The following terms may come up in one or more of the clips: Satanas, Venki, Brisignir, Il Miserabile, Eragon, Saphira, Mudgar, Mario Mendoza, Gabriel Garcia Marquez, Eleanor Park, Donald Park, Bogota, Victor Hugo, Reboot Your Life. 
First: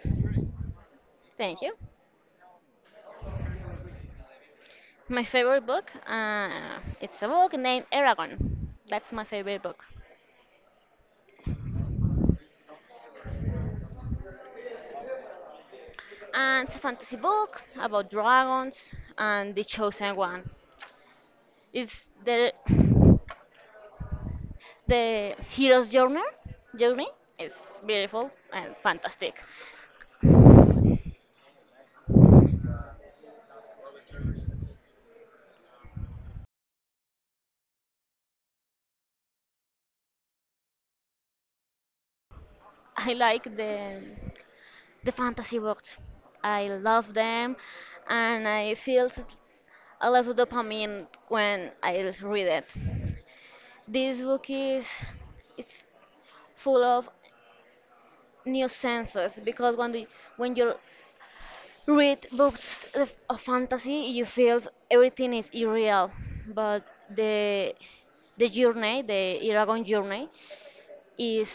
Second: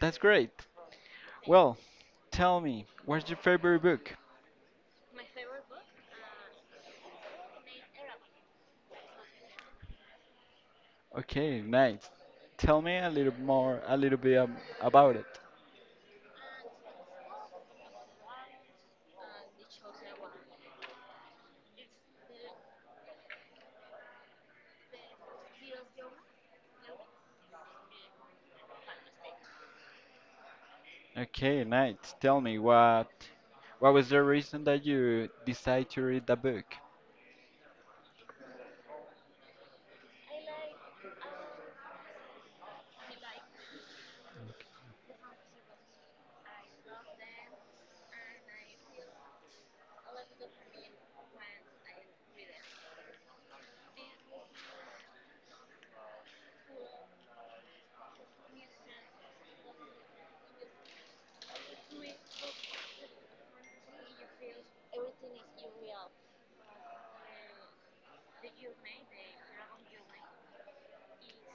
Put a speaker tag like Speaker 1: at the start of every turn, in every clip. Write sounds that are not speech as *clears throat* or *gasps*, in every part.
Speaker 1: That's great.
Speaker 2: thank you.
Speaker 1: Well, tell me, what's your favorite book?
Speaker 2: My favorite book, it's a book named Eragon. That's my favorite book.
Speaker 1: Okay, nice. Tell me a little more, a little bit about it.
Speaker 2: And it's a fantasy book about dragons and the chosen one. It's the hero's journey. Journey is beautiful and fantastic.
Speaker 1: Okay, nice. Tell me what was the reason that you decided to read the book?
Speaker 2: I like the fantasy books. I love them, and a lot of dopamine when I read it. This book is it's full of new senses because when you read books of fantasy, you feel everything is irreal, but the the journey, the Iragon journey, is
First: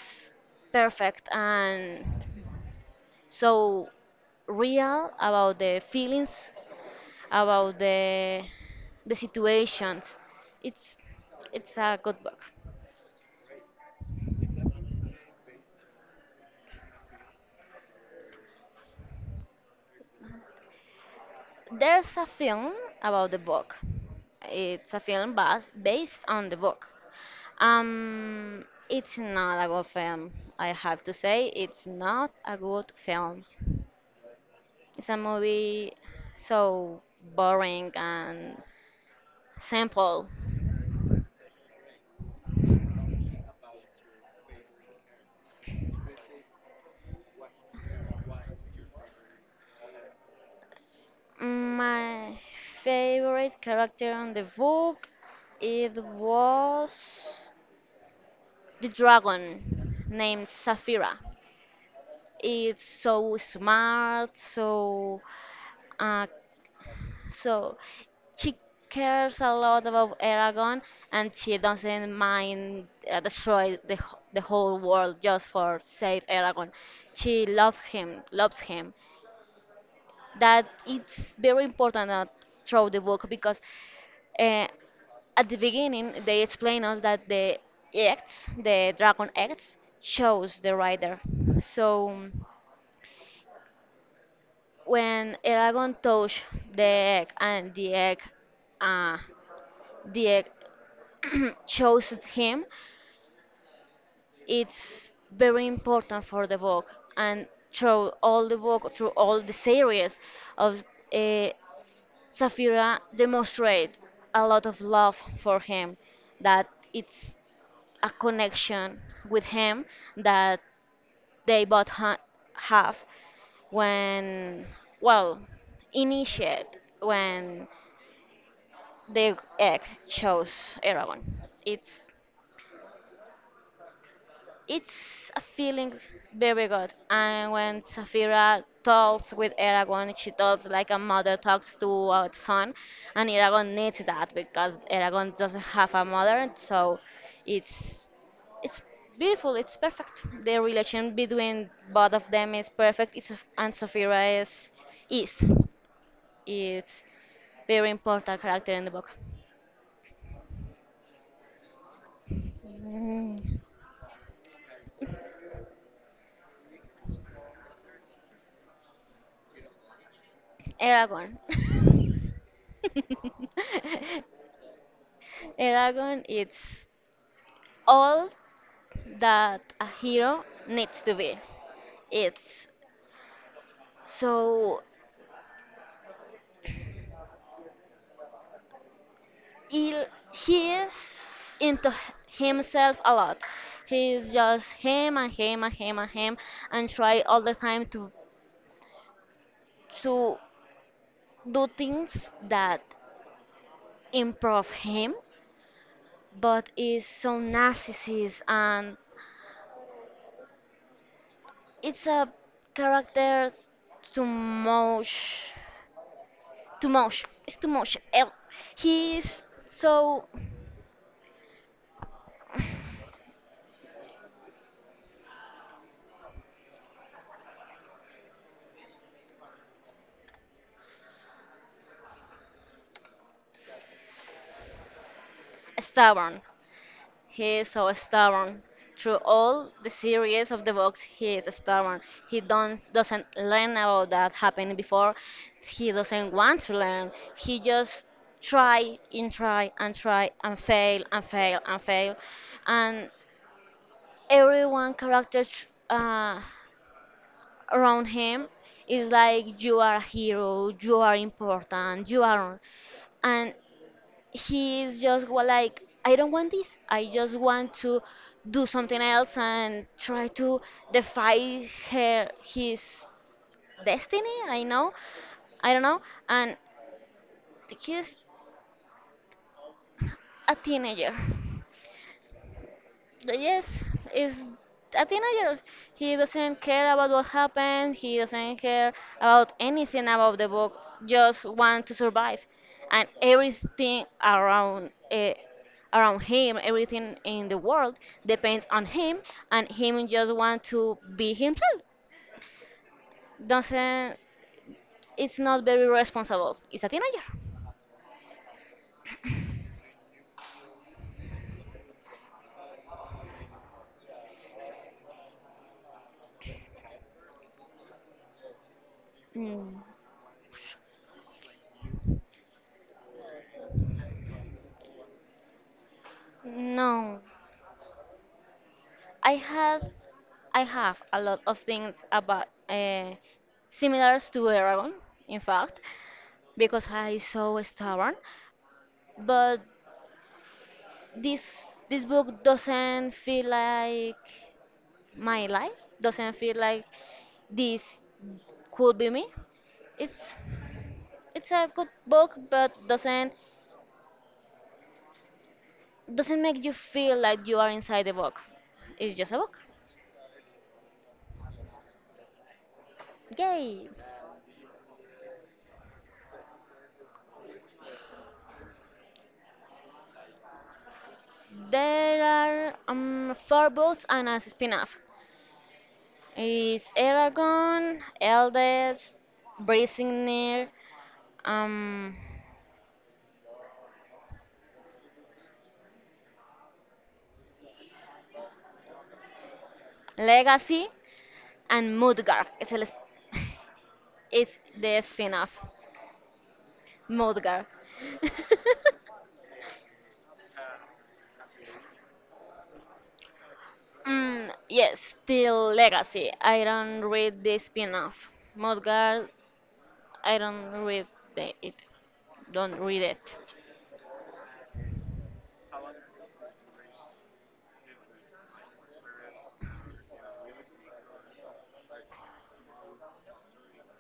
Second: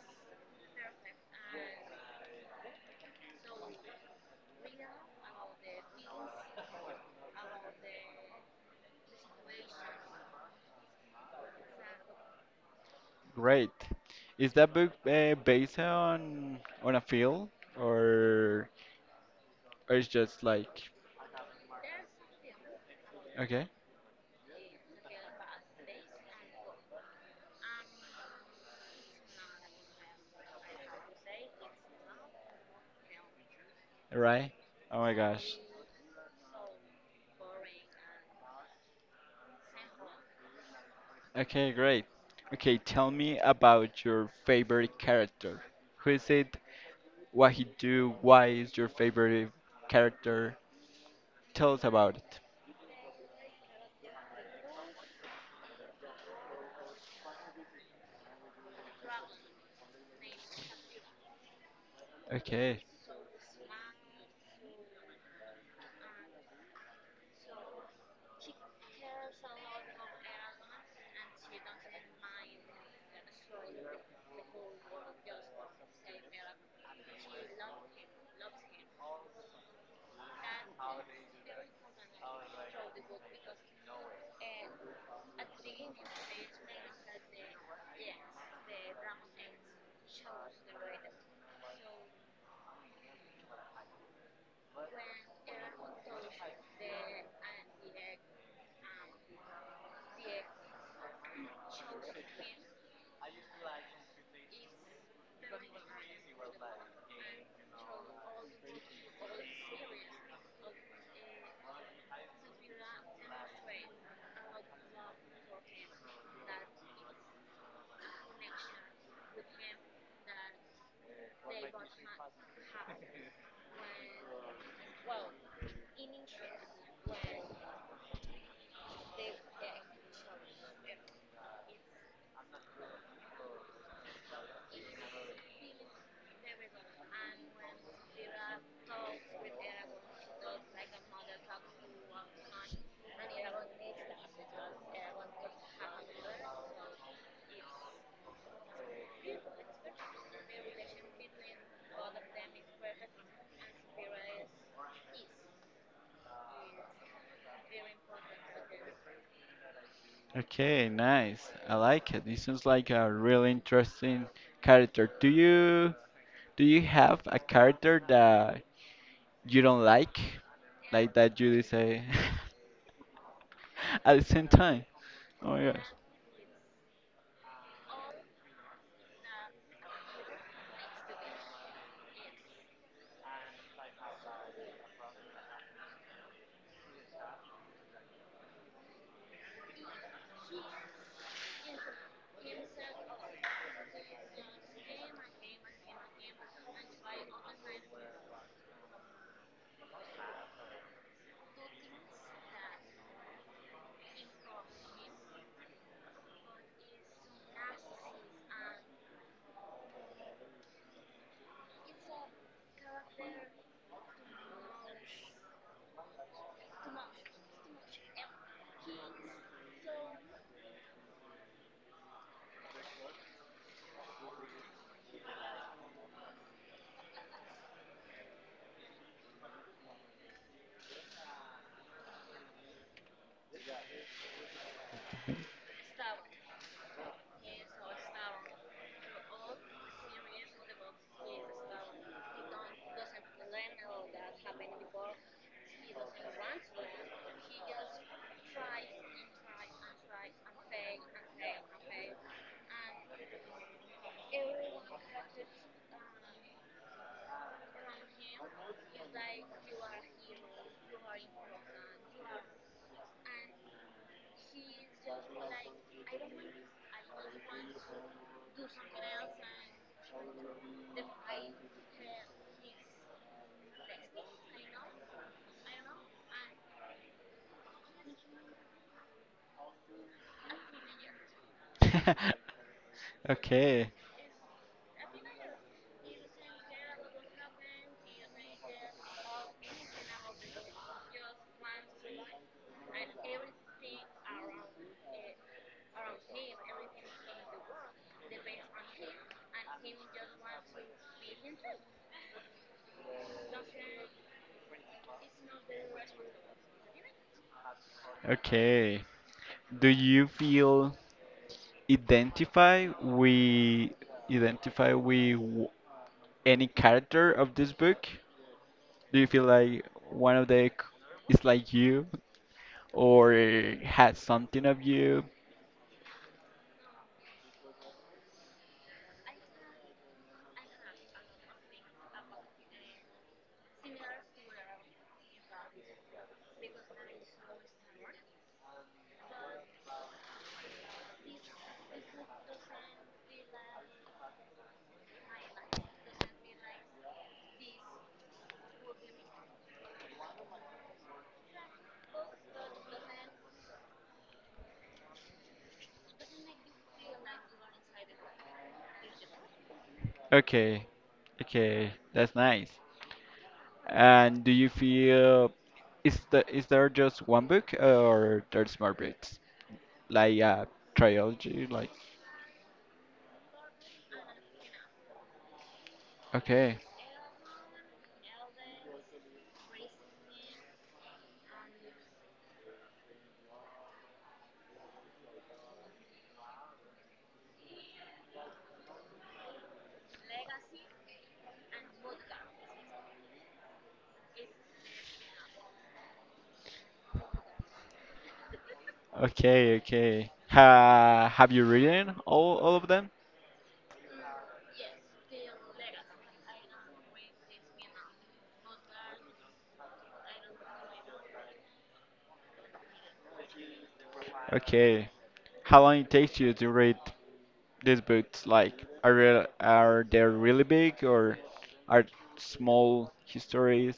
Speaker 2: perfect and so real about the feelings, about the situations. It's it's a good book.
Speaker 1: Great. Is that book based on a film or or it's just like
Speaker 2: There's a film about the
Speaker 1: okay,
Speaker 2: book. It's a based on the book. Um, it's not a good film. I have to say, it's not a good film.
Speaker 1: right? Oh
Speaker 2: It's
Speaker 1: my
Speaker 2: a
Speaker 1: gosh.
Speaker 2: movie so boring and simple.
Speaker 1: Okay, great. Okay, tell me about your favorite character. Who is it? What he do? Why is your favorite character? Tell us about
Speaker 2: My
Speaker 1: it.
Speaker 2: favorite character on the book it was the dragon named Saphira.
Speaker 1: Okay.
Speaker 2: It's so smart, so uh, so she cares a lot about Aragon, and she doesn't mind destroy the whole world just for save Aragon. She loves him, loves him. That it's very important through the book because. uh. at the beginning they explain us that the dragon acts chose the rider, so when Eragon touched the egg and uh, the egg *clears throat* chose him. It's very important for the book, and through all the book, through all the series of uh, Saphira demonstrate a lot of love for him, that it's a connection with him that they have when, well, initiate when the egg chose Eragon. It's It's a feeling very good. And when Safira talks with Eragon, she talks like a mother talks to a son, and Eragon needs that because Eragon doesn't have a mother, and so it's it's beautiful. It's perfect. The relation between both of them is perfect. It's, and Safira is it's very important character in the book.
Speaker 1: Okay, nice. I like it. This sounds like a really
Speaker 2: Mm,
Speaker 1: interesting character. Do you have a character that you don't like? Like
Speaker 2: Eragon.
Speaker 1: that you say *laughs* at the
Speaker 2: *laughs*
Speaker 1: same time. Oh
Speaker 2: A
Speaker 1: my
Speaker 2: dragon it's all that a hero needs to be. It's so he, he is into himself a lot. He's just him and him and him and him and try all the time to do things that improve him, but is so narcissist and it's a character too much too much. It's too much. He's so stubborn. He is so stubborn. Through all the series of the books, he is stubborn. He don't doesn't learn about that happened before. He doesn't want to learn. He just try and try and try and fail and fail and fail. And everyone character tr- uh, around him is like you are a hero, you are important, you are, and he's just like I don't want this, I just want to do something else and try to defy her his destiny, I know, I don't know. And he's a teenager.
Speaker 1: gosh. *laughs*
Speaker 2: The- Yes,
Speaker 1: Okay.
Speaker 2: is a teenager. He doesn't care about what happened. He doesn't care about anything about the book. Just want to survive, and everything around around him, everything in the world depends on him, and him just want to be himself. Doesn't. It's not very responsible. It's a teenager.
Speaker 1: Okay. Do you feel identify we identify with any character of this book? Do you feel
Speaker 2: Mm.
Speaker 1: like one of the is like you *laughs* or has something of you?
Speaker 2: No, I have I have a lot of things about similar to Aragon, in fact, because I is so stubborn. But this this book doesn't feel like my life. Doesn't feel like this could be me. It's it's a good book, but doesn't make you feel like you are inside the book. It's just a book.
Speaker 1: Okay, okay, that's nice.
Speaker 2: Yay!
Speaker 1: And do you feel is the is there just one book or there's more books? Like a trilogy, like
Speaker 2: There are four books and a spin-off.
Speaker 1: okay,
Speaker 2: It's Eragon, Eldest, Brisignir, um, Legacy, and Mudgar. Es el, es- *laughs* es the spin-off. Mudgar. *laughs*
Speaker 1: okay, okay. Ha, have you written all of them?
Speaker 2: Mm, yes, still Legacy. I don't read the spin-off. Mudgar, I don't read the, it. Don't read it.
Speaker 1: Okay. How long it takes you to read these boots like? Are real, are they really big or are small histories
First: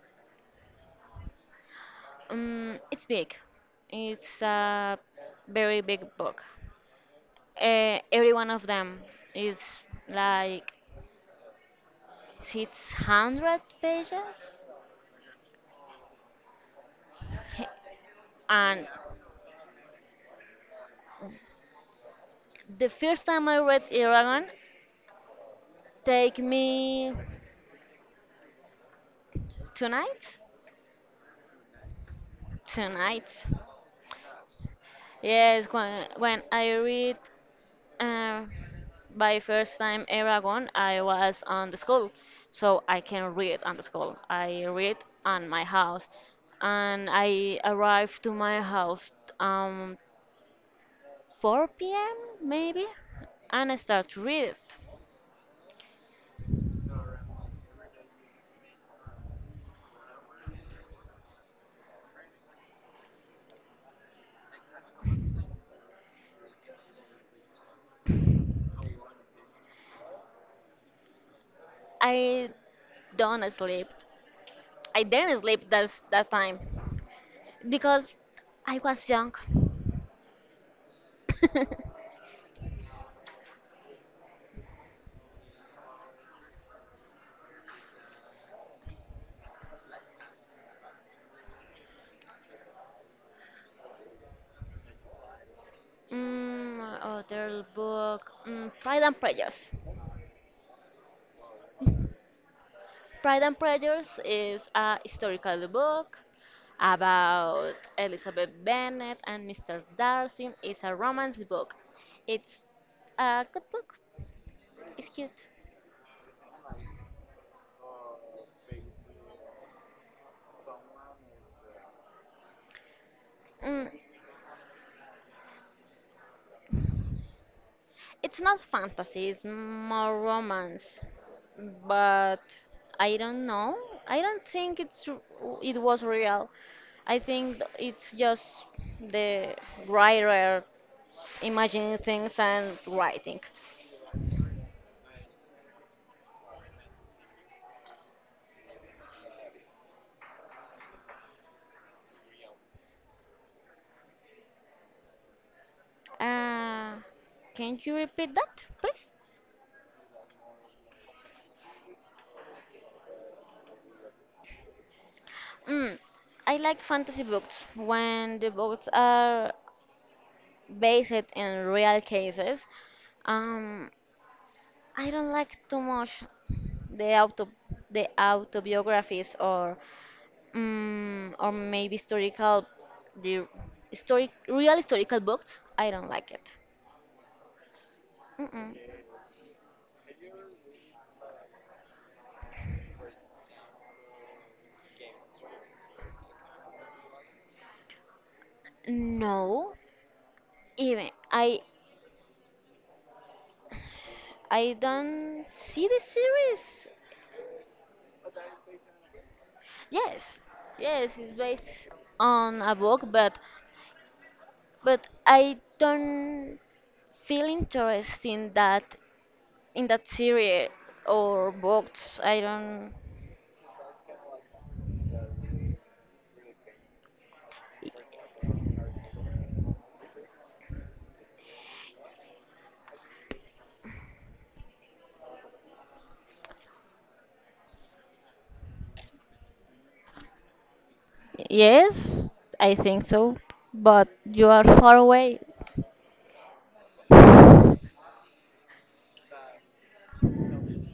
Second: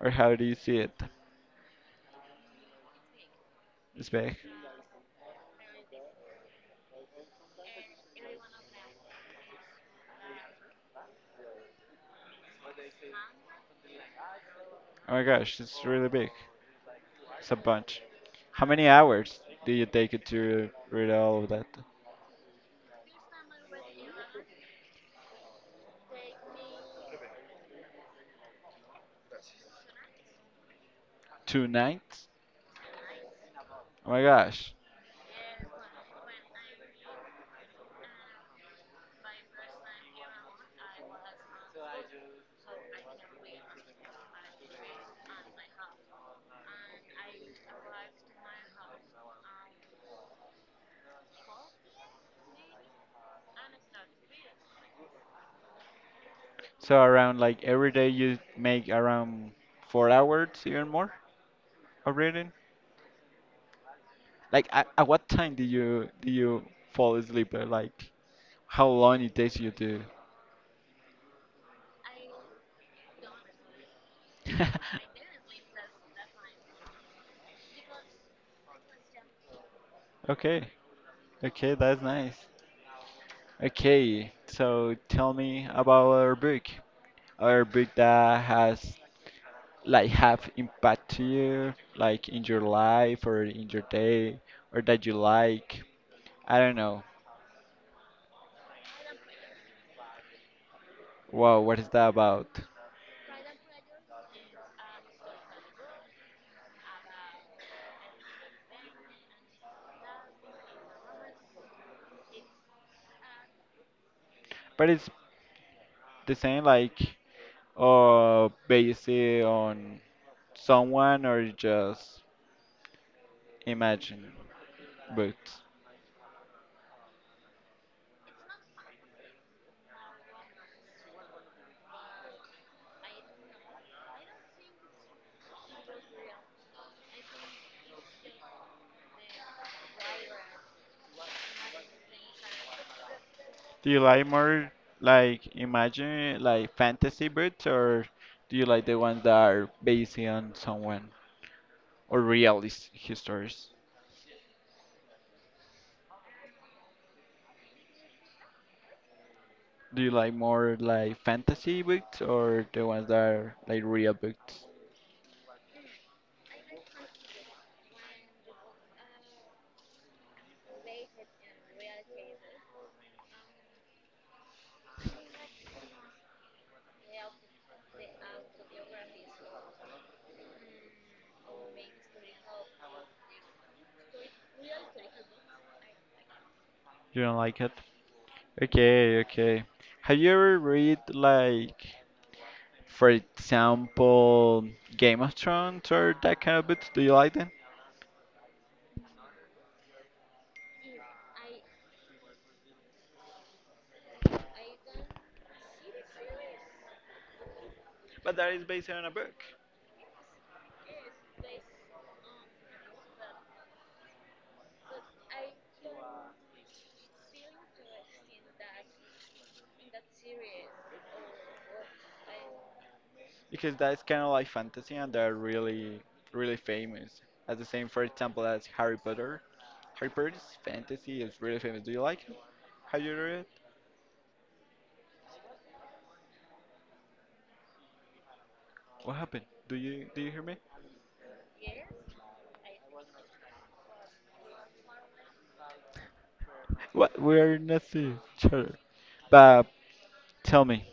Speaker 1: or how do you see it?
Speaker 2: It's big.
Speaker 1: It's big.
Speaker 2: It's a very big book. Every one of them is like 600 pages.
Speaker 1: Oh my gosh, it's really big. It's a
Speaker 2: He-
Speaker 1: bunch. How
Speaker 2: And
Speaker 1: many hours do you take it to read all of that?
Speaker 2: the first time I read Eragon, take me tonight.
Speaker 1: Two nights?
Speaker 2: Tonight.
Speaker 1: Oh my gosh.
Speaker 2: Yes, when I read uh, by first time Eragon, I was on the school. So I can read on the school. I read on my house. And I arrived to my house um, 4 p.m. maybe, and I start to read it.
Speaker 1: So around like every day you make around 4 hours even more of reading? Like at what time do you fall asleep? Or, Like how long it takes you to
Speaker 2: I don't sleep. I
Speaker 1: *laughs*
Speaker 2: didn't sleep that time because I was young.
Speaker 1: okay, okay, that's
Speaker 2: *laughs*
Speaker 1: nice. Okay, so tell me about our book. Our book that has like have impact to you, like in your life or in your day, or that you like. I don't
Speaker 2: Mm,
Speaker 1: know.
Speaker 2: other book, mm, Pride and Prejudice.
Speaker 1: Wow, what is that about?
Speaker 2: Pride and Prejudice is a historical book about Elizabeth Bennet and Mr. Darcy. It's a romance book. It's a good book.
Speaker 1: But it's
Speaker 2: It's cute.
Speaker 1: the same like or based on someone or just
Speaker 2: Mm,
Speaker 1: imagine books.
Speaker 2: it's not fantasy, it's more romance. But I don't know. I don't think it was real. I think it's just the writer imagining things and writing.
Speaker 1: Do you like more like imagine like fantasy books or do you like the ones that are based on someone or realist histories?
Speaker 2: Uh, can you repeat that, please?
Speaker 1: Do you like more like fantasy books or the ones that are like real books?
Speaker 2: Mm, I like fantasy books when the books are based in real cases. Um, I don't like too much the auto the autobiographies or maybe the historic real historical books. I don't like it.
Speaker 1: You don't like it?
Speaker 2: Mm-mm.
Speaker 1: Okay, okay. Have you ever read like for example Game of Thrones or that kind of books? Do you like them?
Speaker 2: No, even I don't see the series.
Speaker 1: But that is based on a book.
Speaker 2: Yes, yes, it's based on a book, but I don't feel interest in that series or books. I don't.
Speaker 1: Because that's kind of like fantasy and they're really really famous as the same for example as Harry Potter. Harry Potter's fantasy is really famous. Do you like it? Have you read it? What happened? Do you hear me?
Speaker 2: Yes, I think so, but you are far away.
Speaker 1: What, we are not seeing each other, but tell me,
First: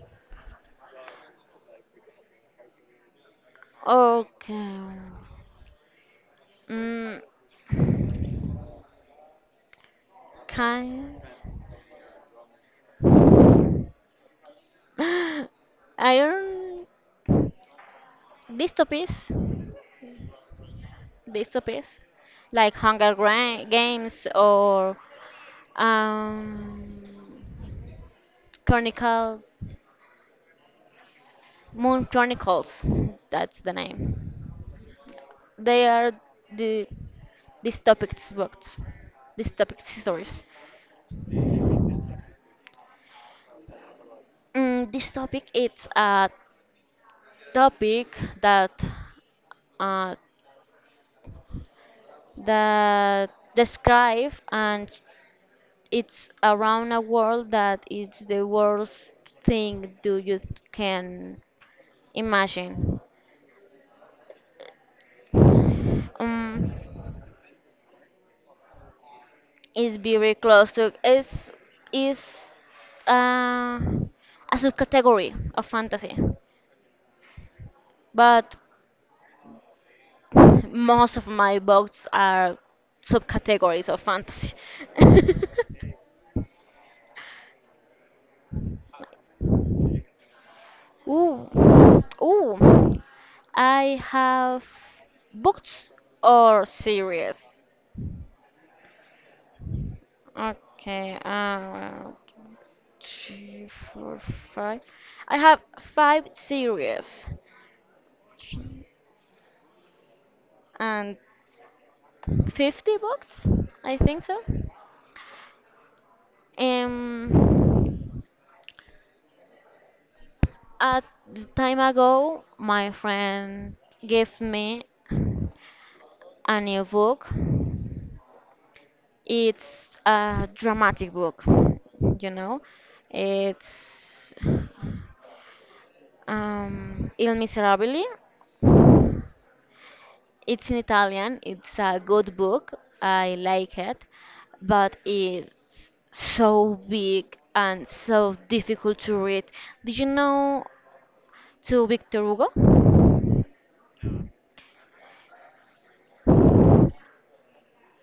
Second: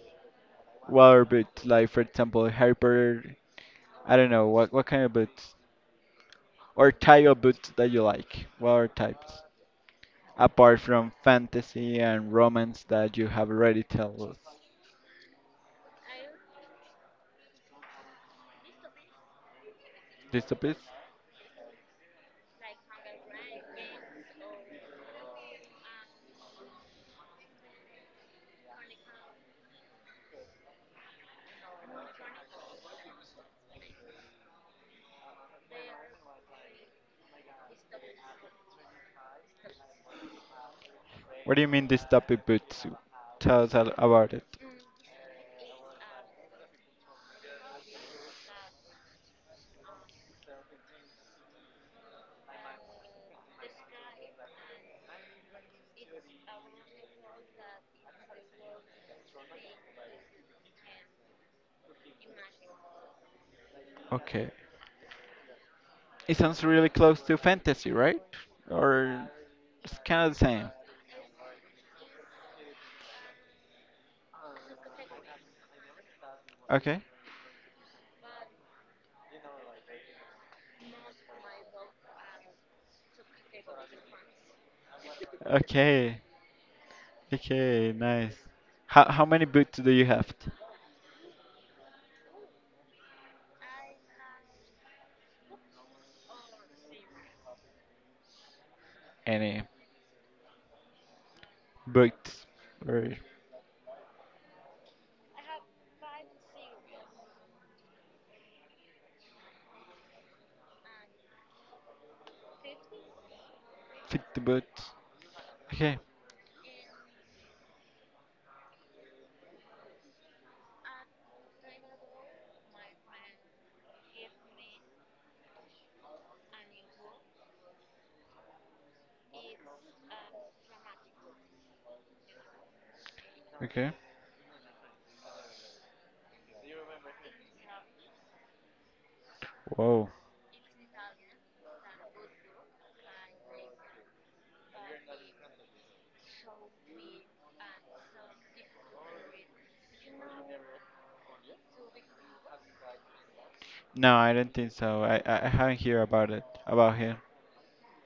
Speaker 1: what are boots like for example Harry Potter? I don't know
Speaker 2: Okay.
Speaker 1: what kind of boots or
Speaker 2: Mm,
Speaker 1: type of boots that you like. What are types apart from
Speaker 2: kind.
Speaker 1: fantasy and romance that you have already told us
Speaker 2: *gasps* I don't. Dystopies.
Speaker 1: this a bit?
Speaker 2: Dystopies. Like Games or um, Chronicle. Moon Chronicles. That's the name. They are the dystopic books. Dystopic stories.
Speaker 1: What do you mean this Dabibutsu? Tell us all about it.
Speaker 2: Mm, this topic it's a topic that uh, that describe, and it's around a world that is the worst thing do you can imagine.
Speaker 1: Okay. It sounds
Speaker 2: Um,
Speaker 1: really close to fantasy, right? Or
Speaker 2: it's
Speaker 1: it's kind
Speaker 2: very
Speaker 1: of the same.
Speaker 2: close to is uh, a subcategory of fantasy,
Speaker 1: Okay.
Speaker 2: but *laughs* most of my books are subcategories of fantasy. *laughs*
Speaker 1: Okay. Okay, nice. How many boots do you have?
Speaker 2: Ooh, ooh, I have books or series.
Speaker 1: Any
Speaker 2: Okay,
Speaker 1: boots or
Speaker 2: three, four, five. I have five series and 50 books, I think
Speaker 1: 50
Speaker 2: so.
Speaker 1: boots? Okay.
Speaker 2: Um, A time ago, my friend gave me a new book. It's a dramatic book, you know.
Speaker 1: Okay.
Speaker 2: It's Il Miserabile.
Speaker 1: Whoa.
Speaker 2: It's in Italian. It's a good book. I like it, but it's so big and so difficult to read. Did you know to Victor Hugo?
Speaker 1: No, I don't think so. I haven't heard about it about him.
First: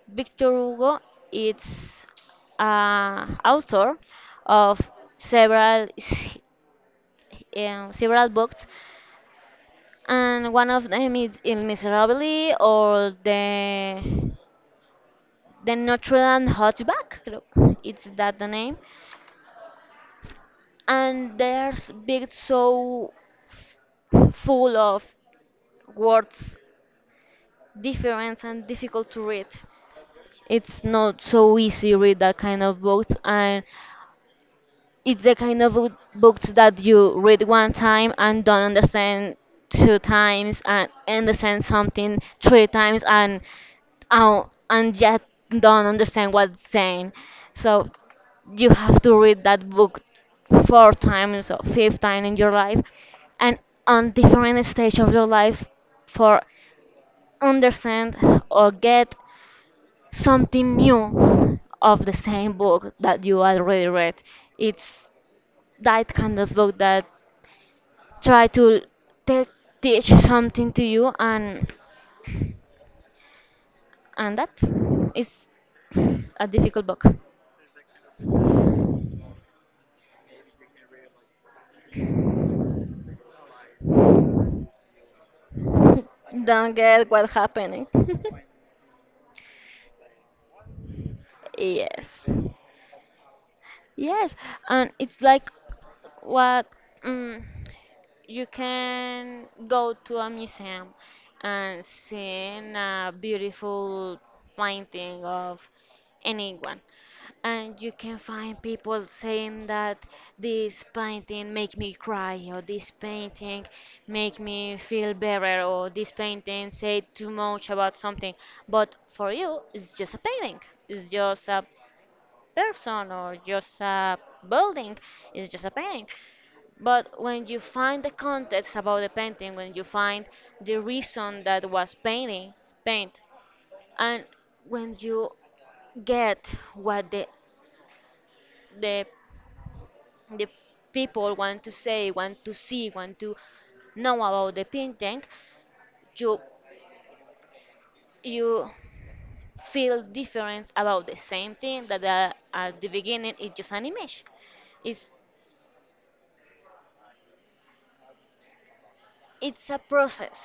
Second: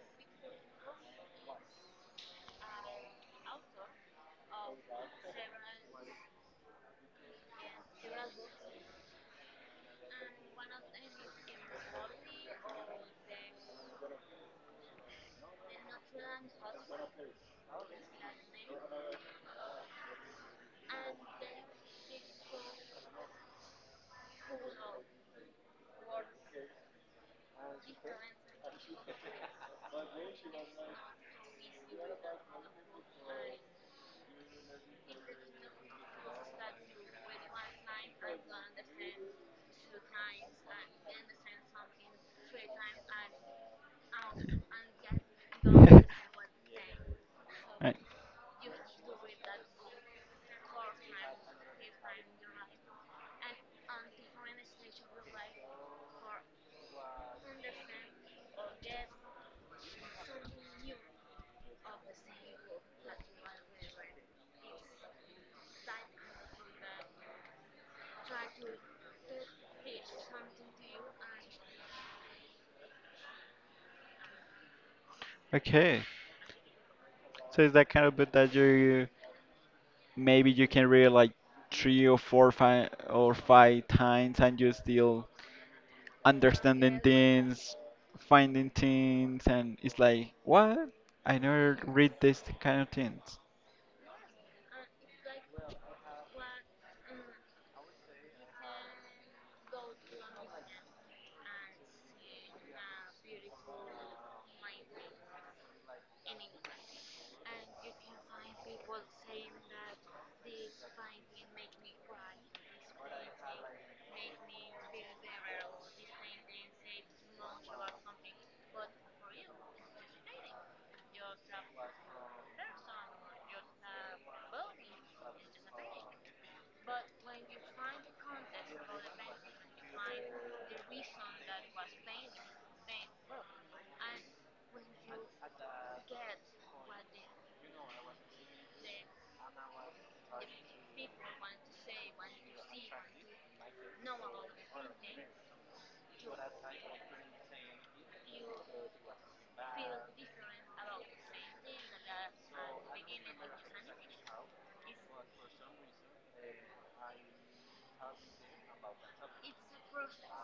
Speaker 2: Victor Hugo is author of several s- several books, and one of them is Il Miserabile or the Notre Dame Hunchback. Creo. It's that the name, and there's big so full of words, different and difficult to read. It's not so easy read that kind of books, and it's the kind of
Speaker 1: *laughs*
Speaker 2: books that you read one time and don't understand, two times and understand something, three times uh, and yet don't understand what's saying. So
Speaker 1: Right.
Speaker 2: you have to read that book four times or five times in your life and on different stage of your life for understand or get something new of the same book that you already read. It's that kind of book that try to te- teach something to you and that is
Speaker 1: Okay.
Speaker 2: a difficult book.
Speaker 1: So is that kind of bit that you maybe you can read like 3 or 4 5 or five times and you still
Speaker 2: *laughs* Don't
Speaker 1: understanding
Speaker 2: get what
Speaker 1: things,
Speaker 2: happening. *laughs*
Speaker 1: finding things and it's like what? I never read
Speaker 2: Yes,
Speaker 1: this kind of things.
Speaker 2: yes, and it's like what, mm, you can go to a museum and see a beautiful painting of anyone. And you can find people saying that this painting make me cry or this painting make me feel better or this painting say too much about something. But for you, it's just a painting. It's just a person or just a building. It's just a painting. But when you find the context about the painting, when you find the reason that was painting, paint, and when you get what the the people want to say, want to see, want to know about the painting, you you feel different about the same thing that at the beginning it's just an image. It's it's a process.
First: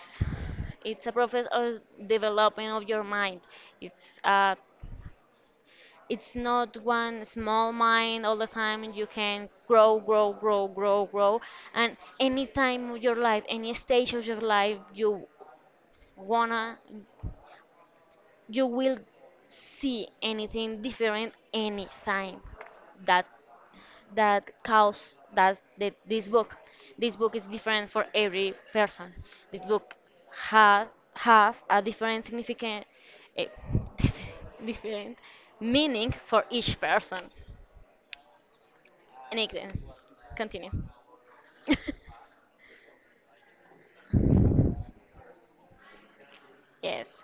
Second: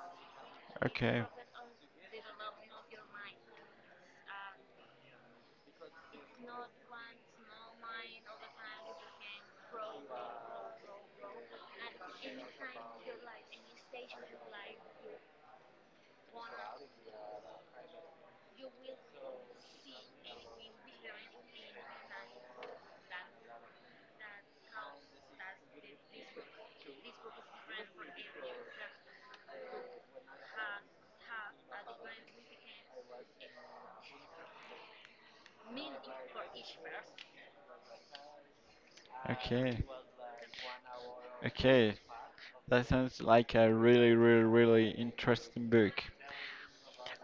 Speaker 2: It's a
Speaker 1: Okay.
Speaker 2: process of developing of your mind. It's a it's not one small mind all the time and you can grow grow grow grow grow, and any time of your life, any stage of your life you wanna you will see anything different anytime that that cause that that this book, this book is different for every person. This book has Have a different significant, eh, *laughs* different meaning for each person. Anything.
Speaker 1: Okay.
Speaker 2: Continue.
Speaker 1: Okay.
Speaker 2: *laughs*
Speaker 1: That sounds like a really, really, really interesting book.
Speaker 2: Yes.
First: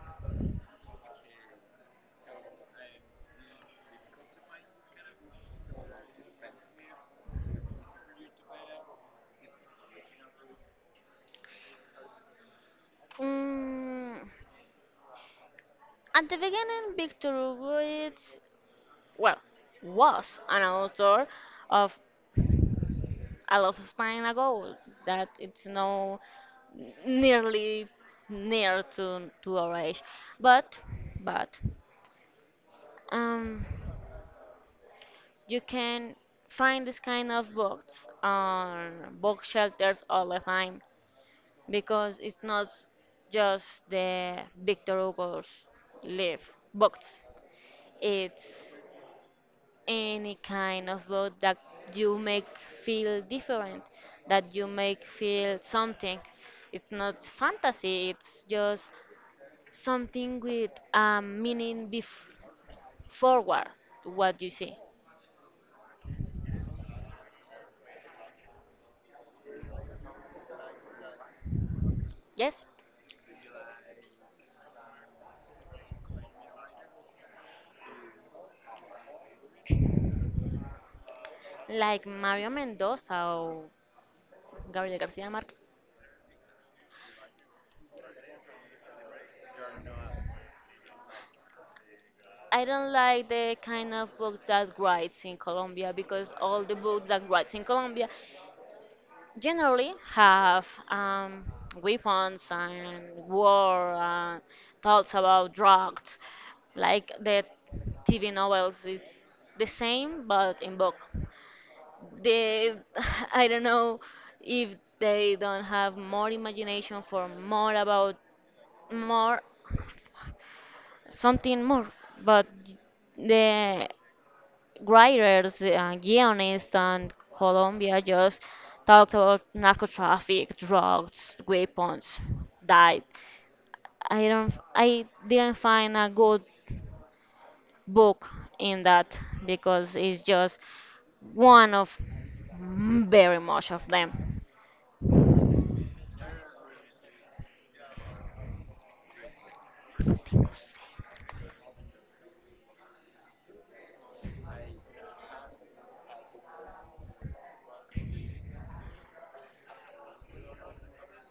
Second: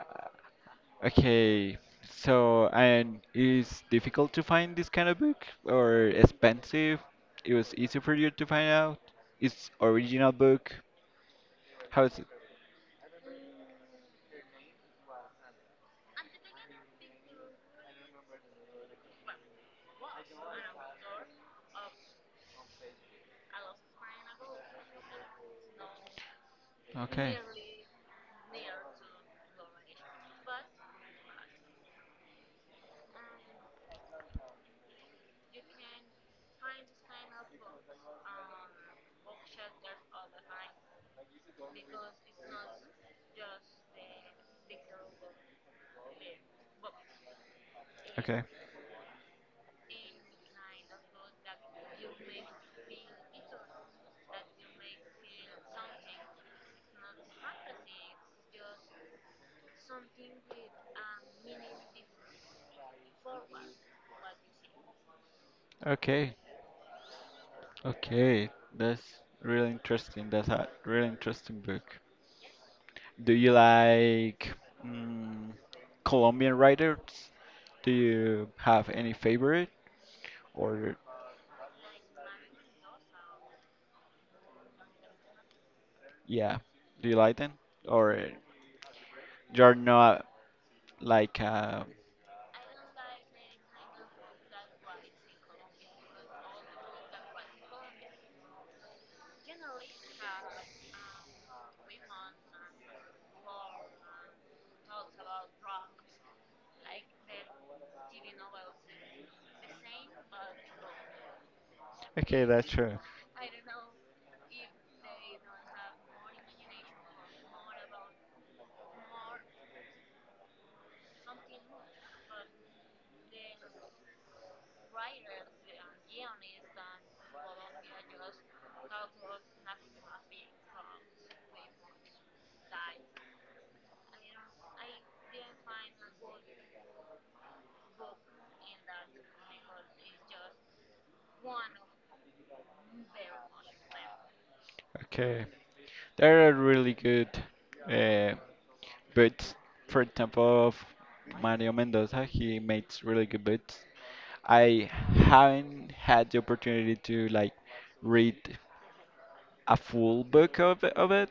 Speaker 1: Okay. So, and is difficult to find this kind of book or expensive? It was easy for you to find out. It's original book. How is it?
Speaker 2: Mm, at the beginning, Victor Hugo is, well, was an author of a lot of time ago that it's no
Speaker 1: Okay.
Speaker 2: nearly near to our age. But, but, um, you can find this kind of books on book shelters all the time, because it's not just the Victor Hugo's live books.
Speaker 1: Okay.
Speaker 2: It's any kind of book that you make feel different, that you make feel something. It's not fantasy. It's just something with a meaning forward to what you see.
Speaker 1: Okay. Okay. That's really interesting. That's a really interesting book.
Speaker 2: Yes,
Speaker 1: Do you like mm, Colombian writers? Do you have any favorite? Or
Speaker 2: like Mario Mendoza or Gabriel Garcia Marquez.
Speaker 1: yeah, do you like them? Or you're not like
Speaker 2: I don't like the kind of books that writes in Colombia because all the books that writes in Colombia generally have weapons and war and talks about drugs. Like the TV novels is the same but in book.
Speaker 1: okay, that's
Speaker 2: They
Speaker 1: true.
Speaker 2: *laughs* I don't know if they don't have more imagination for more about more something more, but the writers, guionists, and Colombia just talked about narco traffic, drugs, weapons, died. I didn't find a good book in that because it's just one of very much of them.
Speaker 1: Okay, there are really good uh, boots. For example, of Mario Mendoza, he makes really good boots. I haven't had the opportunity to like read a full book of it,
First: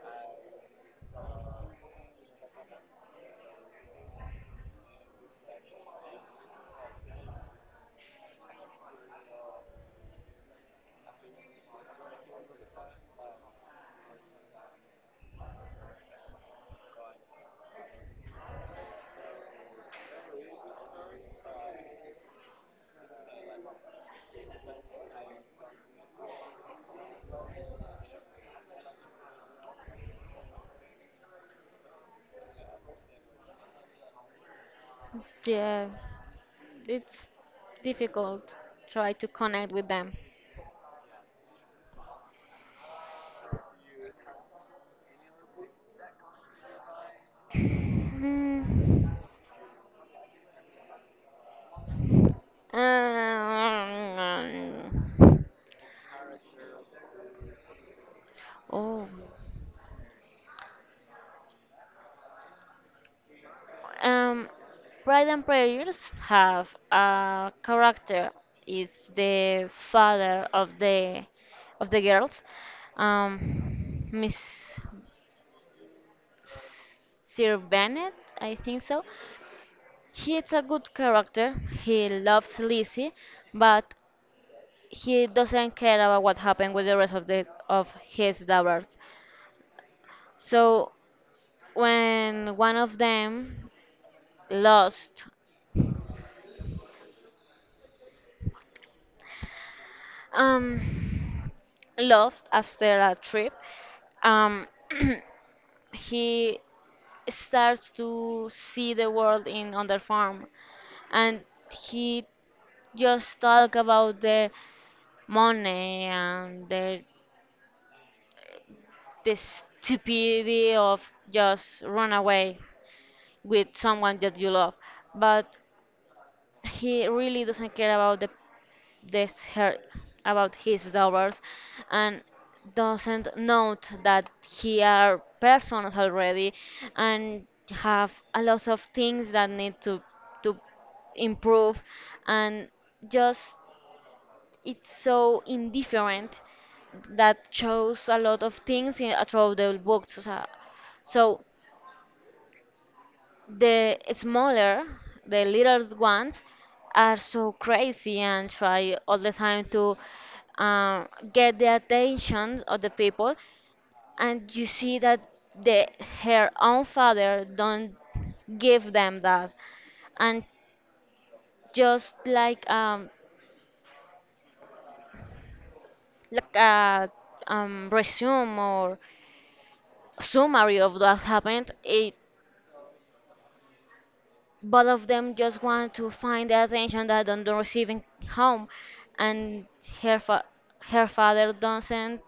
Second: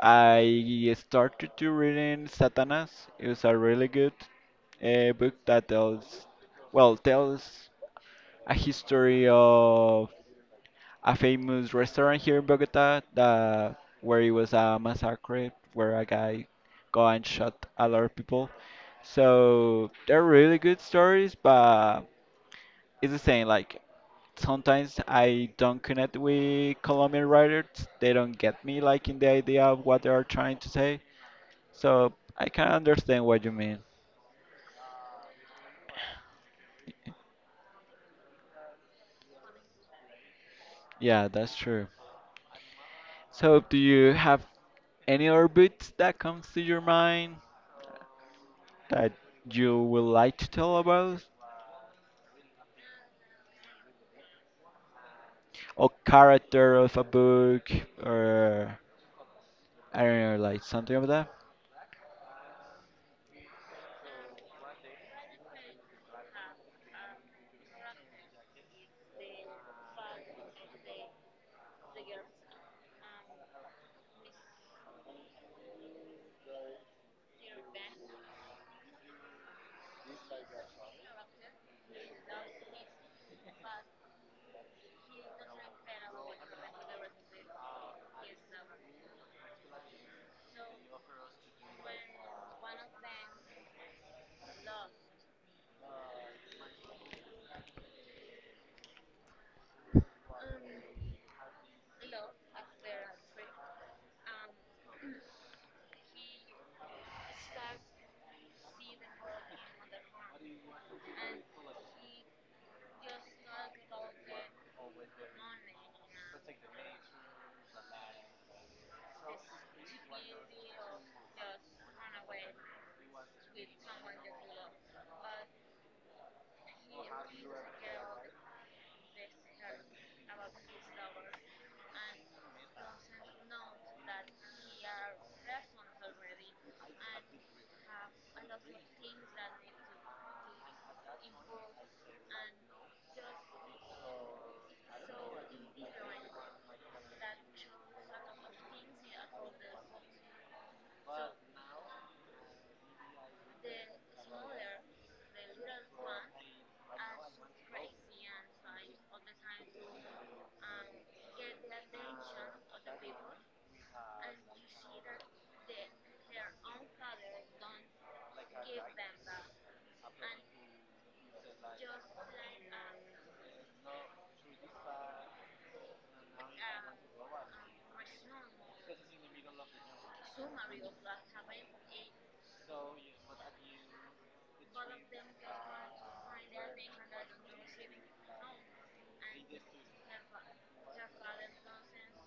Speaker 1: I started to reading Satanas. It was a really good book that tells, well, tells a history of a famous restaurant here in Bogota that where it was a massacre where a guy go and shot a lot of people. So they're really good stories, but it's the same. Like sometimes I don't connect with Colombian writers. They don't get me like in the idea of what they are trying to say. So I can understand what you mean.
Speaker 2: Yeah, it's difficult try to connect with them.
Speaker 1: Yeah, that's true. So do you have any other books that comes to your mind
Speaker 2: Hmm.
Speaker 1: that you would like to tell about?
Speaker 2: Um,
Speaker 1: Or character of a book or
Speaker 2: oh
Speaker 1: I don't know, like something of that?
Speaker 2: Um, Pride and Prejudice have a character. It's the father of the girls, Miss Sir Bennet, I think so. He is a good character. He loves Lizzie, but he doesn't care about what happened with the rest of his daughters. So when one of them lost Um, love after a trip, um, *clears throat* he starts to see the world in on their farm, and he just talk about the money and the stupidity of just run away with someone that you love, but he really doesn't care about the this her about his daughters and doesn't note that he are persons already and have a lot of things that need to improve and just it's so indifferent that shows a lot of things in, throughout the books. So the smaller, the little ones, are so crazy and try all the time to uh, get the attention of the people. And you see that the her own father don't give them that, and just like a resume or summary of what happened, it both of them just want to find the attention that they're receiving home and her fa- her father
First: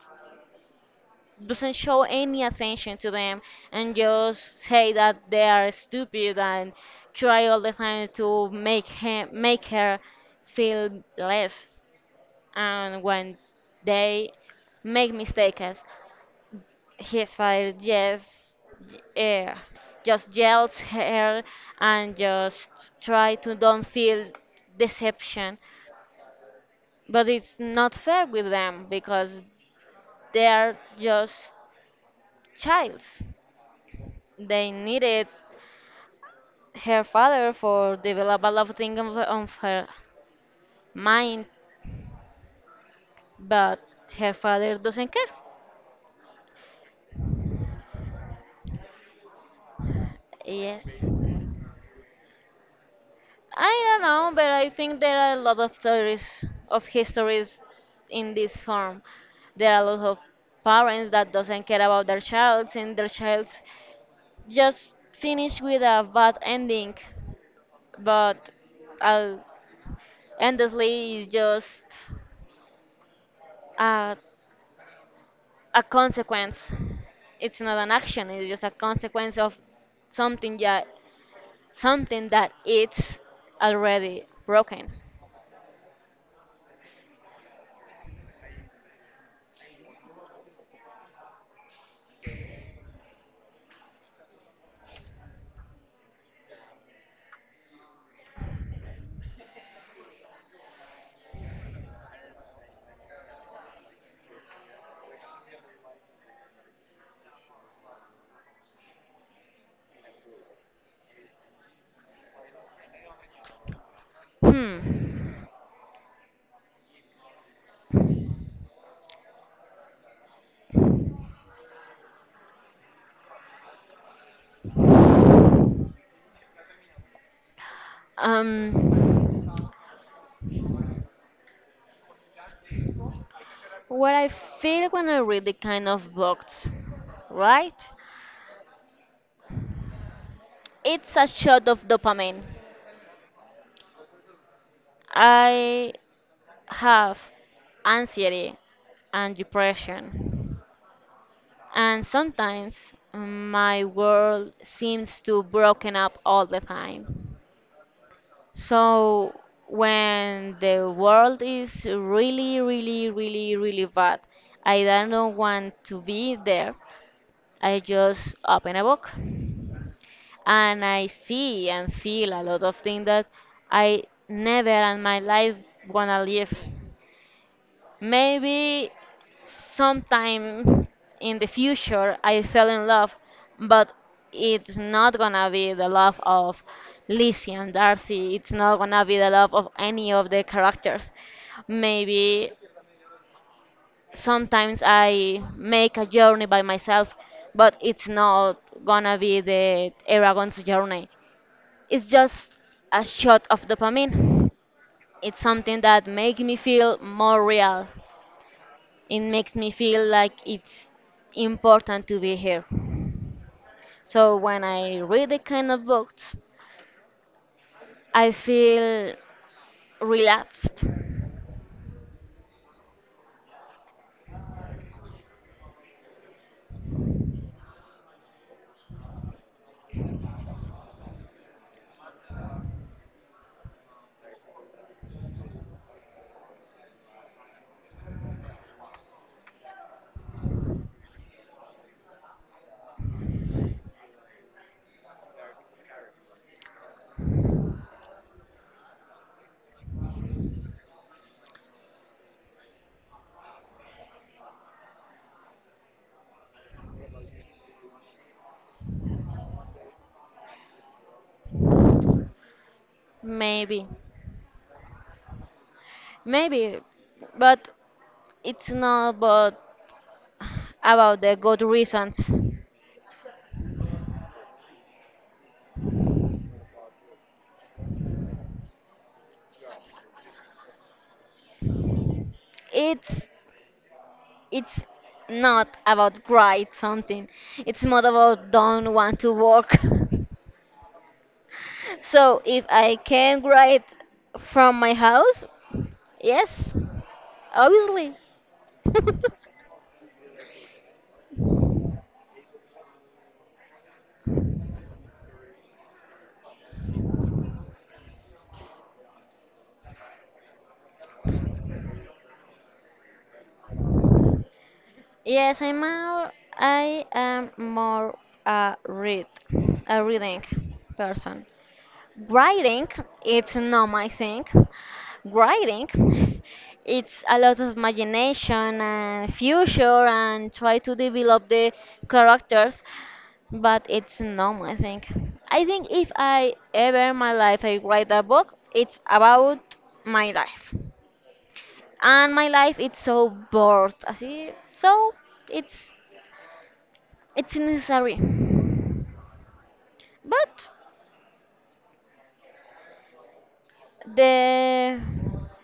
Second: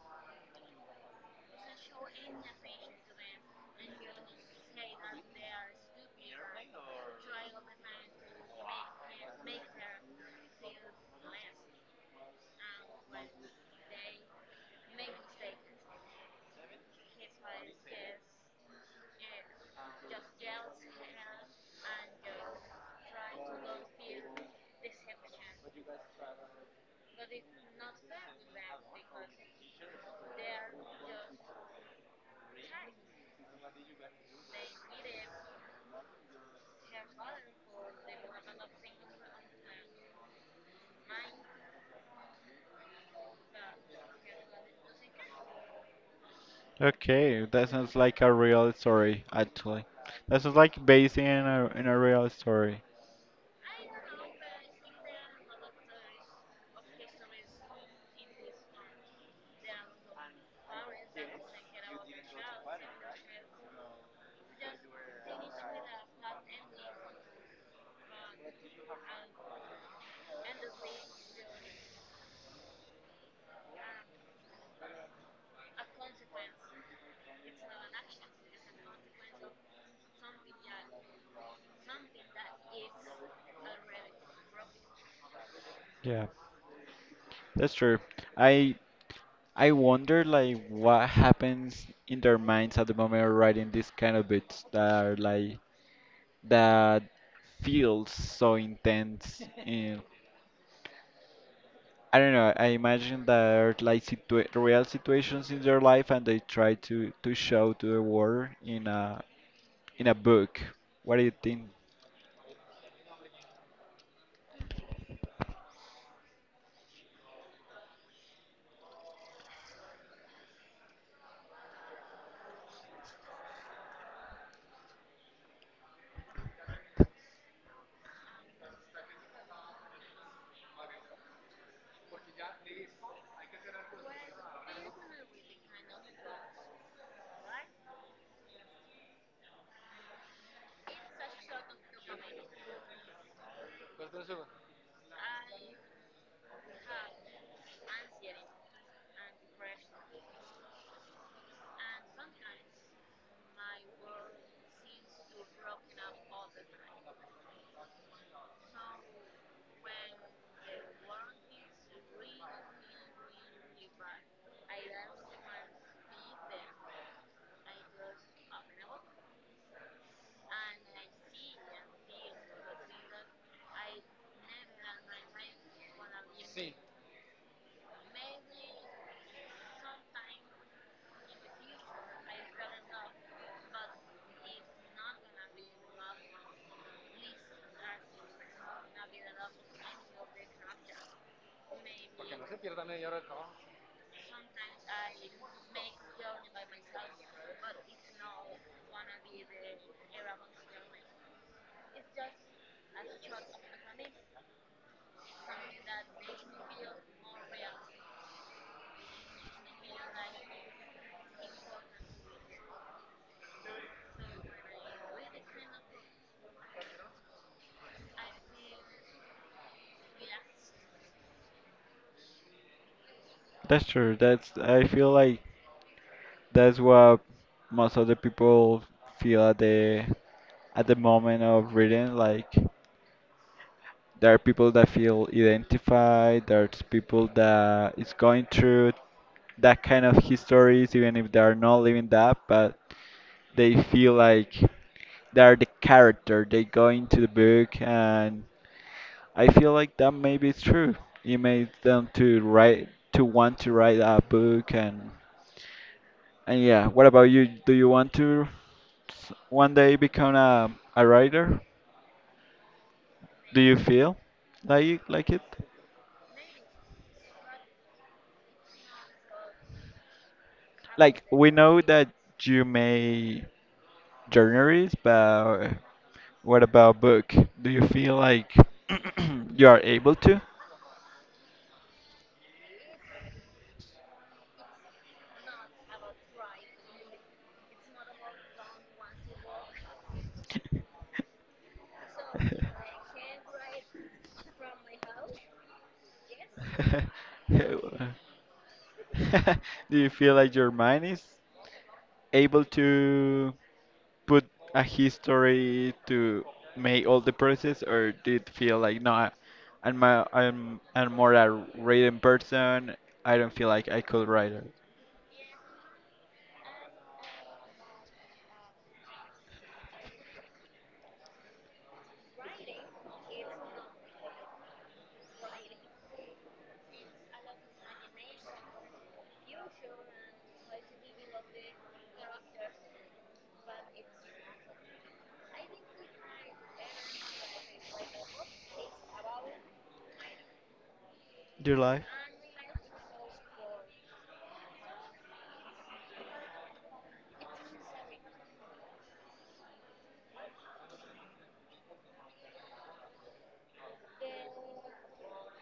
Speaker 2: doesn't show any attention to them and just say that they are stupid and try all the time to make him make her feel less and when they make mistakes his father uh, just yells her and just try to don't feel deception, but it's not fair with them because they are just childs. They needed her father for develop a lot of things of her mind, but her father doesn't care.
Speaker 1: Okay, that sounds like a real story actually. That sounds like
Speaker 2: Yes,
Speaker 1: based in a real story.
Speaker 2: I don't know, but I think there are a lot of stories of histories in this form. There are a lot of parents that doesn't care about their child and their child just finish with a bad ending. But uh, endlessly is just a, a consequence. It's not an action. It's just a consequence of something that something that it's already broken.
Speaker 1: Yeah, that's true. I I wonder like what happens in their minds at the moment of writing these kind of books that are like that feels so intense. And I don't know. I imagine there are like situa real situations in their life, and they try to show to the world in a book. What do you think?
Speaker 2: Hmm. Um, what I feel when I read the kind of books, right? It's a shot of dopamine. I have anxiety and depression, and sometimes my world seems to broken up all the time. So when the world is really, really, really, really bad, I don't want to be there. I just open a book and I see and feel a lot of things that I never in my life wanna live. Maybe sometime in the future I fell in love, but it's not gonna be the love of Lizzie and Darcy. It's not gonna be the love of any of the characters. Maybe sometimes I make a journey by myself, but it's not gonna be the Eragon's journey. It's just a shot of dopamine. It's something that makes me feel more real. It makes me feel like it's important to be here. So when I read the kind of books, I feel relaxed.
Speaker 1: That's true. That's I feel like that's what most of the people feel at the moment of reading. Like there are people that feel identified. There's people that is going through that kind of histories, even if they are not living that, but they feel like they're the character. They go into the book, and I feel like that maybe it's true. It made them to write to want to write a book, and yeah. What about you? Do you want to one day become a writer? Do you
Speaker 2: Maybe,
Speaker 1: feel like it?
Speaker 2: maybe, but it's not about
Speaker 1: Like
Speaker 2: the
Speaker 1: we
Speaker 2: good
Speaker 1: know that
Speaker 2: reasons.
Speaker 1: you may journalist, but what about book? Do you feel like *clears throat* you are able to?
Speaker 2: It's it's not about right something. It's more about don't want to work. *laughs* So if I can write
Speaker 1: *laughs*
Speaker 2: from my house, yes,
Speaker 1: *laughs* Do
Speaker 2: obviously. *laughs*
Speaker 1: you feel like your mind is able to put a history to make all the process, or did it feel like no, I'm a, I'm more a written person. I don't feel like I could write it.
Speaker 2: Yes, I am more. I am more a read a reading person. Writing, it's not my thing. Writing, it's a lot of imagination and future and try to develop the characters, but it's not my thing. I think if I ever in my life I write a book, it's about my life.
Speaker 1: Your life?
Speaker 2: And my life it's so bored, así, so it's it's necessary. But the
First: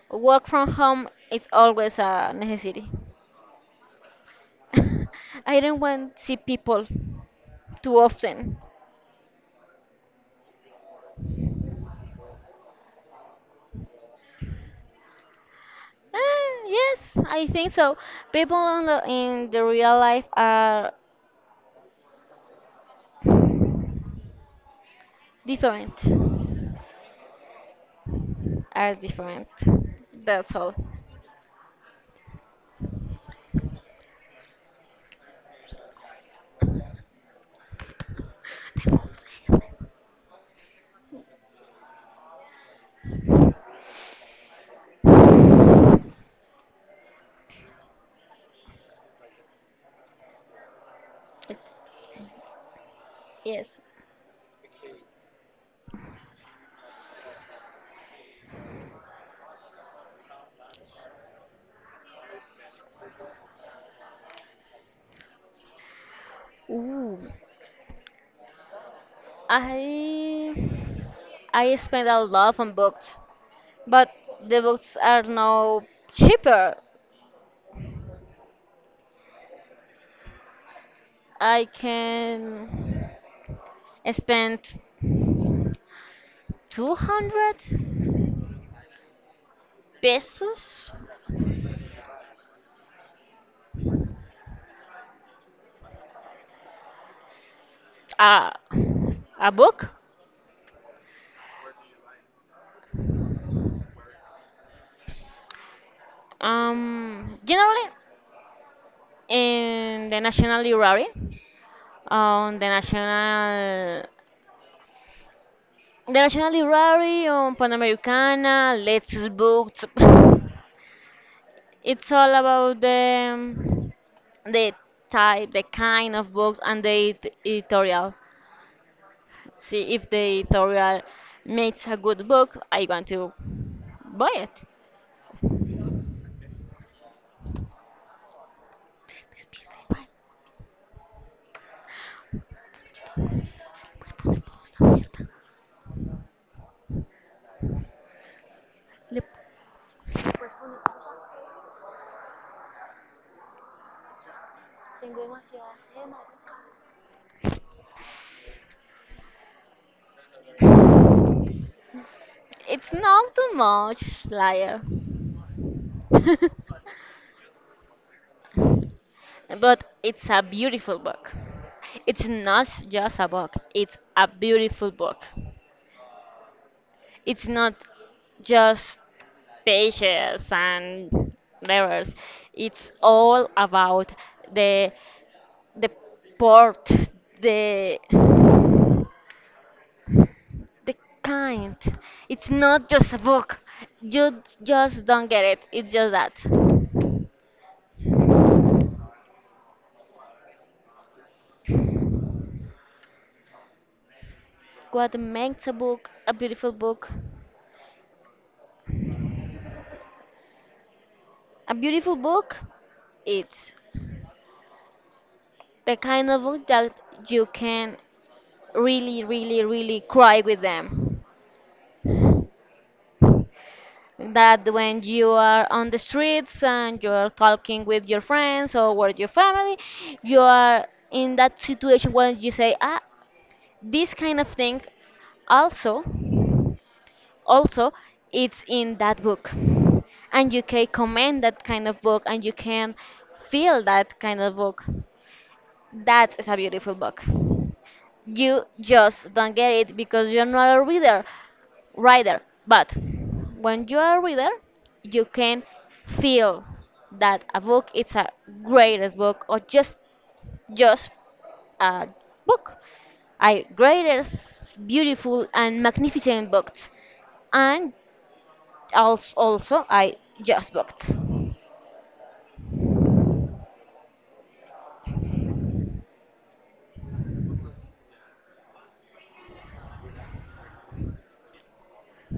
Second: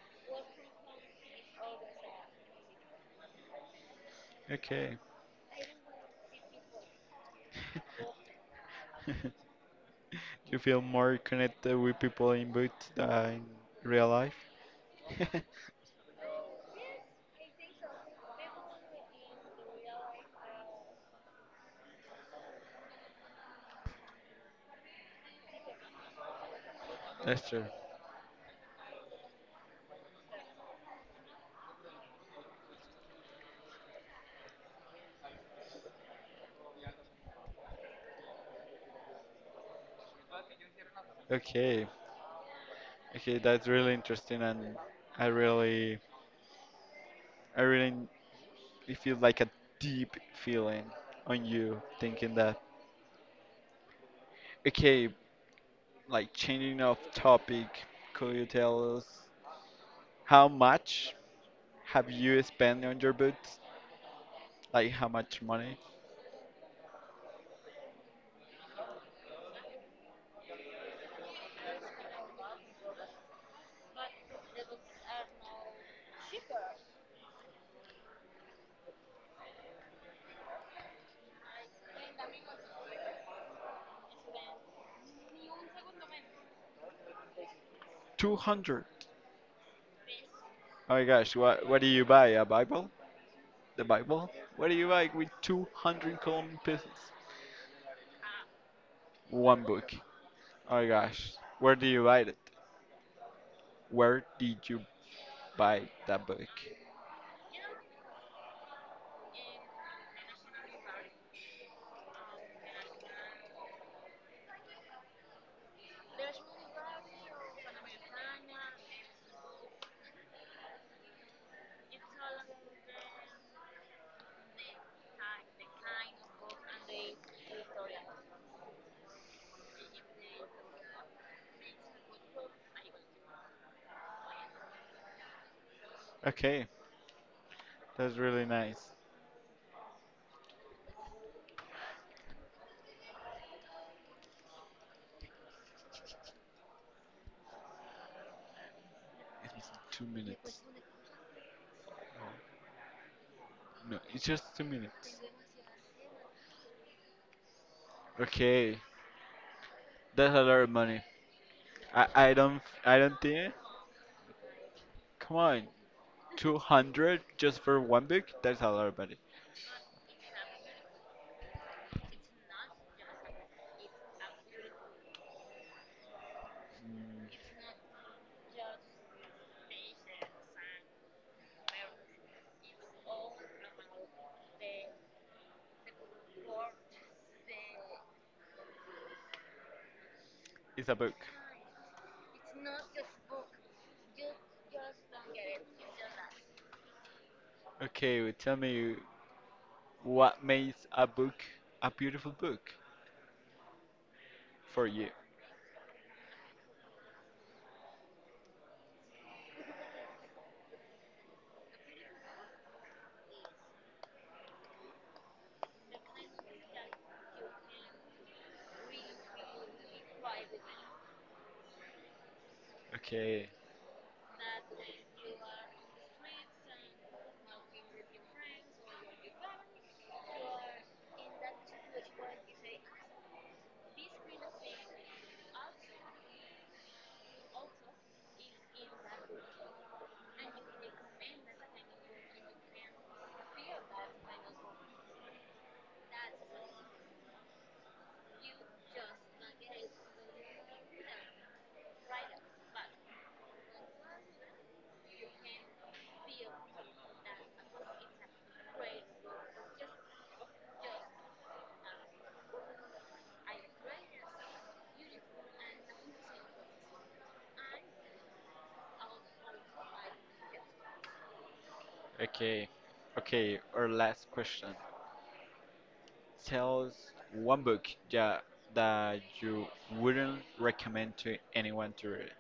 Speaker 2: work from home is always a necessity.
Speaker 1: Okay.
Speaker 2: *laughs* I don't want to see people too often.
Speaker 1: *laughs* You feel more connected with people in books than in real life? *laughs*
Speaker 2: Ah, yes, I think so. People in in the real life are different.
Speaker 1: That's true.
Speaker 2: Are different. That's all. Tengo sed.
Speaker 1: Okay. Okay, that's really interesting and I really I really it feels like a deep feeling on
Speaker 2: It-
Speaker 1: you thinking that.
Speaker 2: Yes.
Speaker 1: Okay, like changing of topic, could you tell us how much have you spent on your boots? Like how much money?
Speaker 2: Ooh. I I spend a lot on books, but the books are now cheaper. I can spend 200
Speaker 1: 200.
Speaker 2: pesos
Speaker 1: Oh my gosh, what do you buy? A Bible? The Bible? What do you buy with 200 Colombian pesos?
Speaker 2: a, a
Speaker 1: One
Speaker 2: book.
Speaker 1: book. Oh my gosh. Where do you buy it? Where did you buy that book?
Speaker 2: Generally in the National Library, on the National Library, on Panamericana, Let's Books. *laughs* It's all about the type, the kind of books, and the editorial. See if the editorial makes a good book, I want to buy it.
Speaker 1: Okay, that's really nice.
Speaker 2: Yep.
Speaker 1: It was in 2 minutes. No, it's just 2 minutes. Okay, that's a lot of money. I, I don't
Speaker 2: It's
Speaker 1: I don't
Speaker 2: not
Speaker 1: think.
Speaker 2: too much, liar.
Speaker 1: Come on, two
Speaker 2: *laughs*
Speaker 1: hundred just for one book? That's a lot of money.
Speaker 2: But it's a beautiful book. It's not just a book, it's a beautiful book.
Speaker 1: Mm,
Speaker 2: It's not just pages and letters. It's all about the the port, the
Speaker 1: it's a
Speaker 2: the
Speaker 1: book.
Speaker 2: kind. It's not just a book. You just don't get it. It's just that.
Speaker 1: Okay, well, tell me what makes a book a beautiful book for you.
Speaker 2: What makes a book a beautiful book? A beautiful book? It's the kind of book that you can really, really, really cry with them.
Speaker 1: Okay,
Speaker 2: That when you are on the streets and you're talking with your friends or with your family, you are in that situation when you say, ah, this kind of thing also. Also, it's in that book and you can comment that kind of book and you can feel that kind of book. That is a beautiful book. You just don't get it because you're not a reader writer, but when you are a reader you can feel that a book is a greatest book or just a book, a greatest beautiful and magnificent books. And also I just booked
Speaker 1: okay, okay. Our last question. Tell us one book yeah, that you wouldn't recommend to anyone to read.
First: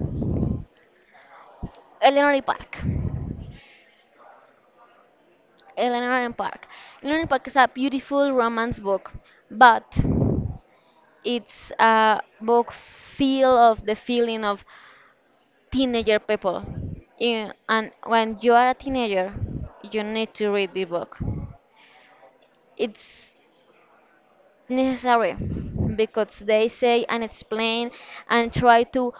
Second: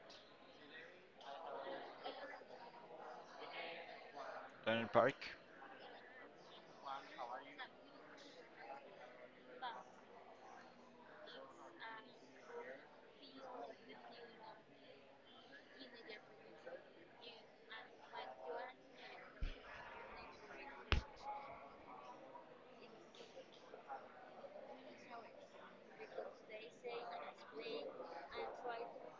Speaker 2: Eleanor Park.
Speaker 1: Donald Park.
Speaker 2: Eleanor Park. Eleanor Park is a beautiful romance book, but it's a book feel of the feeling of teenager people. In, and when you are a teenager, you need to read the book. It's necessary because they say and explain and try to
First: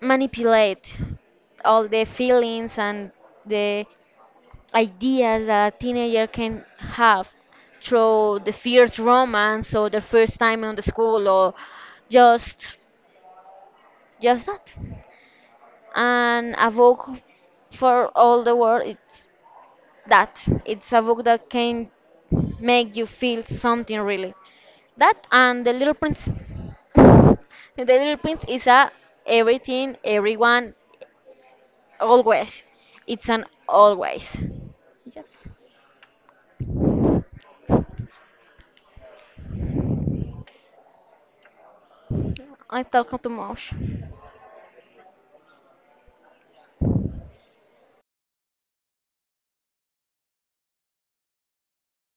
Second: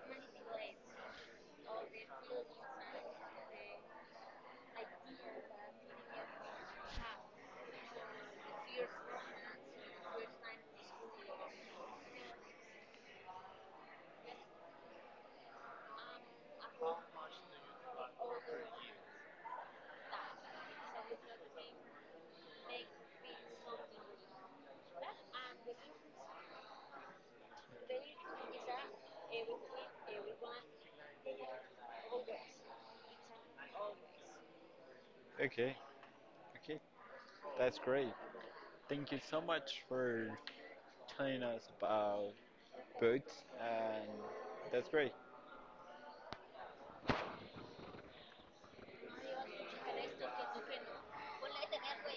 Speaker 2: manipulate all the feelings and the ideas that a teenager can have through the first romance or the first time on the school or just just that, and a book for all the world it's that. It's a book that can make you feel something really. That and the little prince. *laughs* The little prince is a everything everyone always it's an always yes.
Speaker 1: Okay, okay. That's great. Thank you so much for telling us about
Speaker 2: I talk too
Speaker 1: boots.
Speaker 2: much.
Speaker 1: And that's great.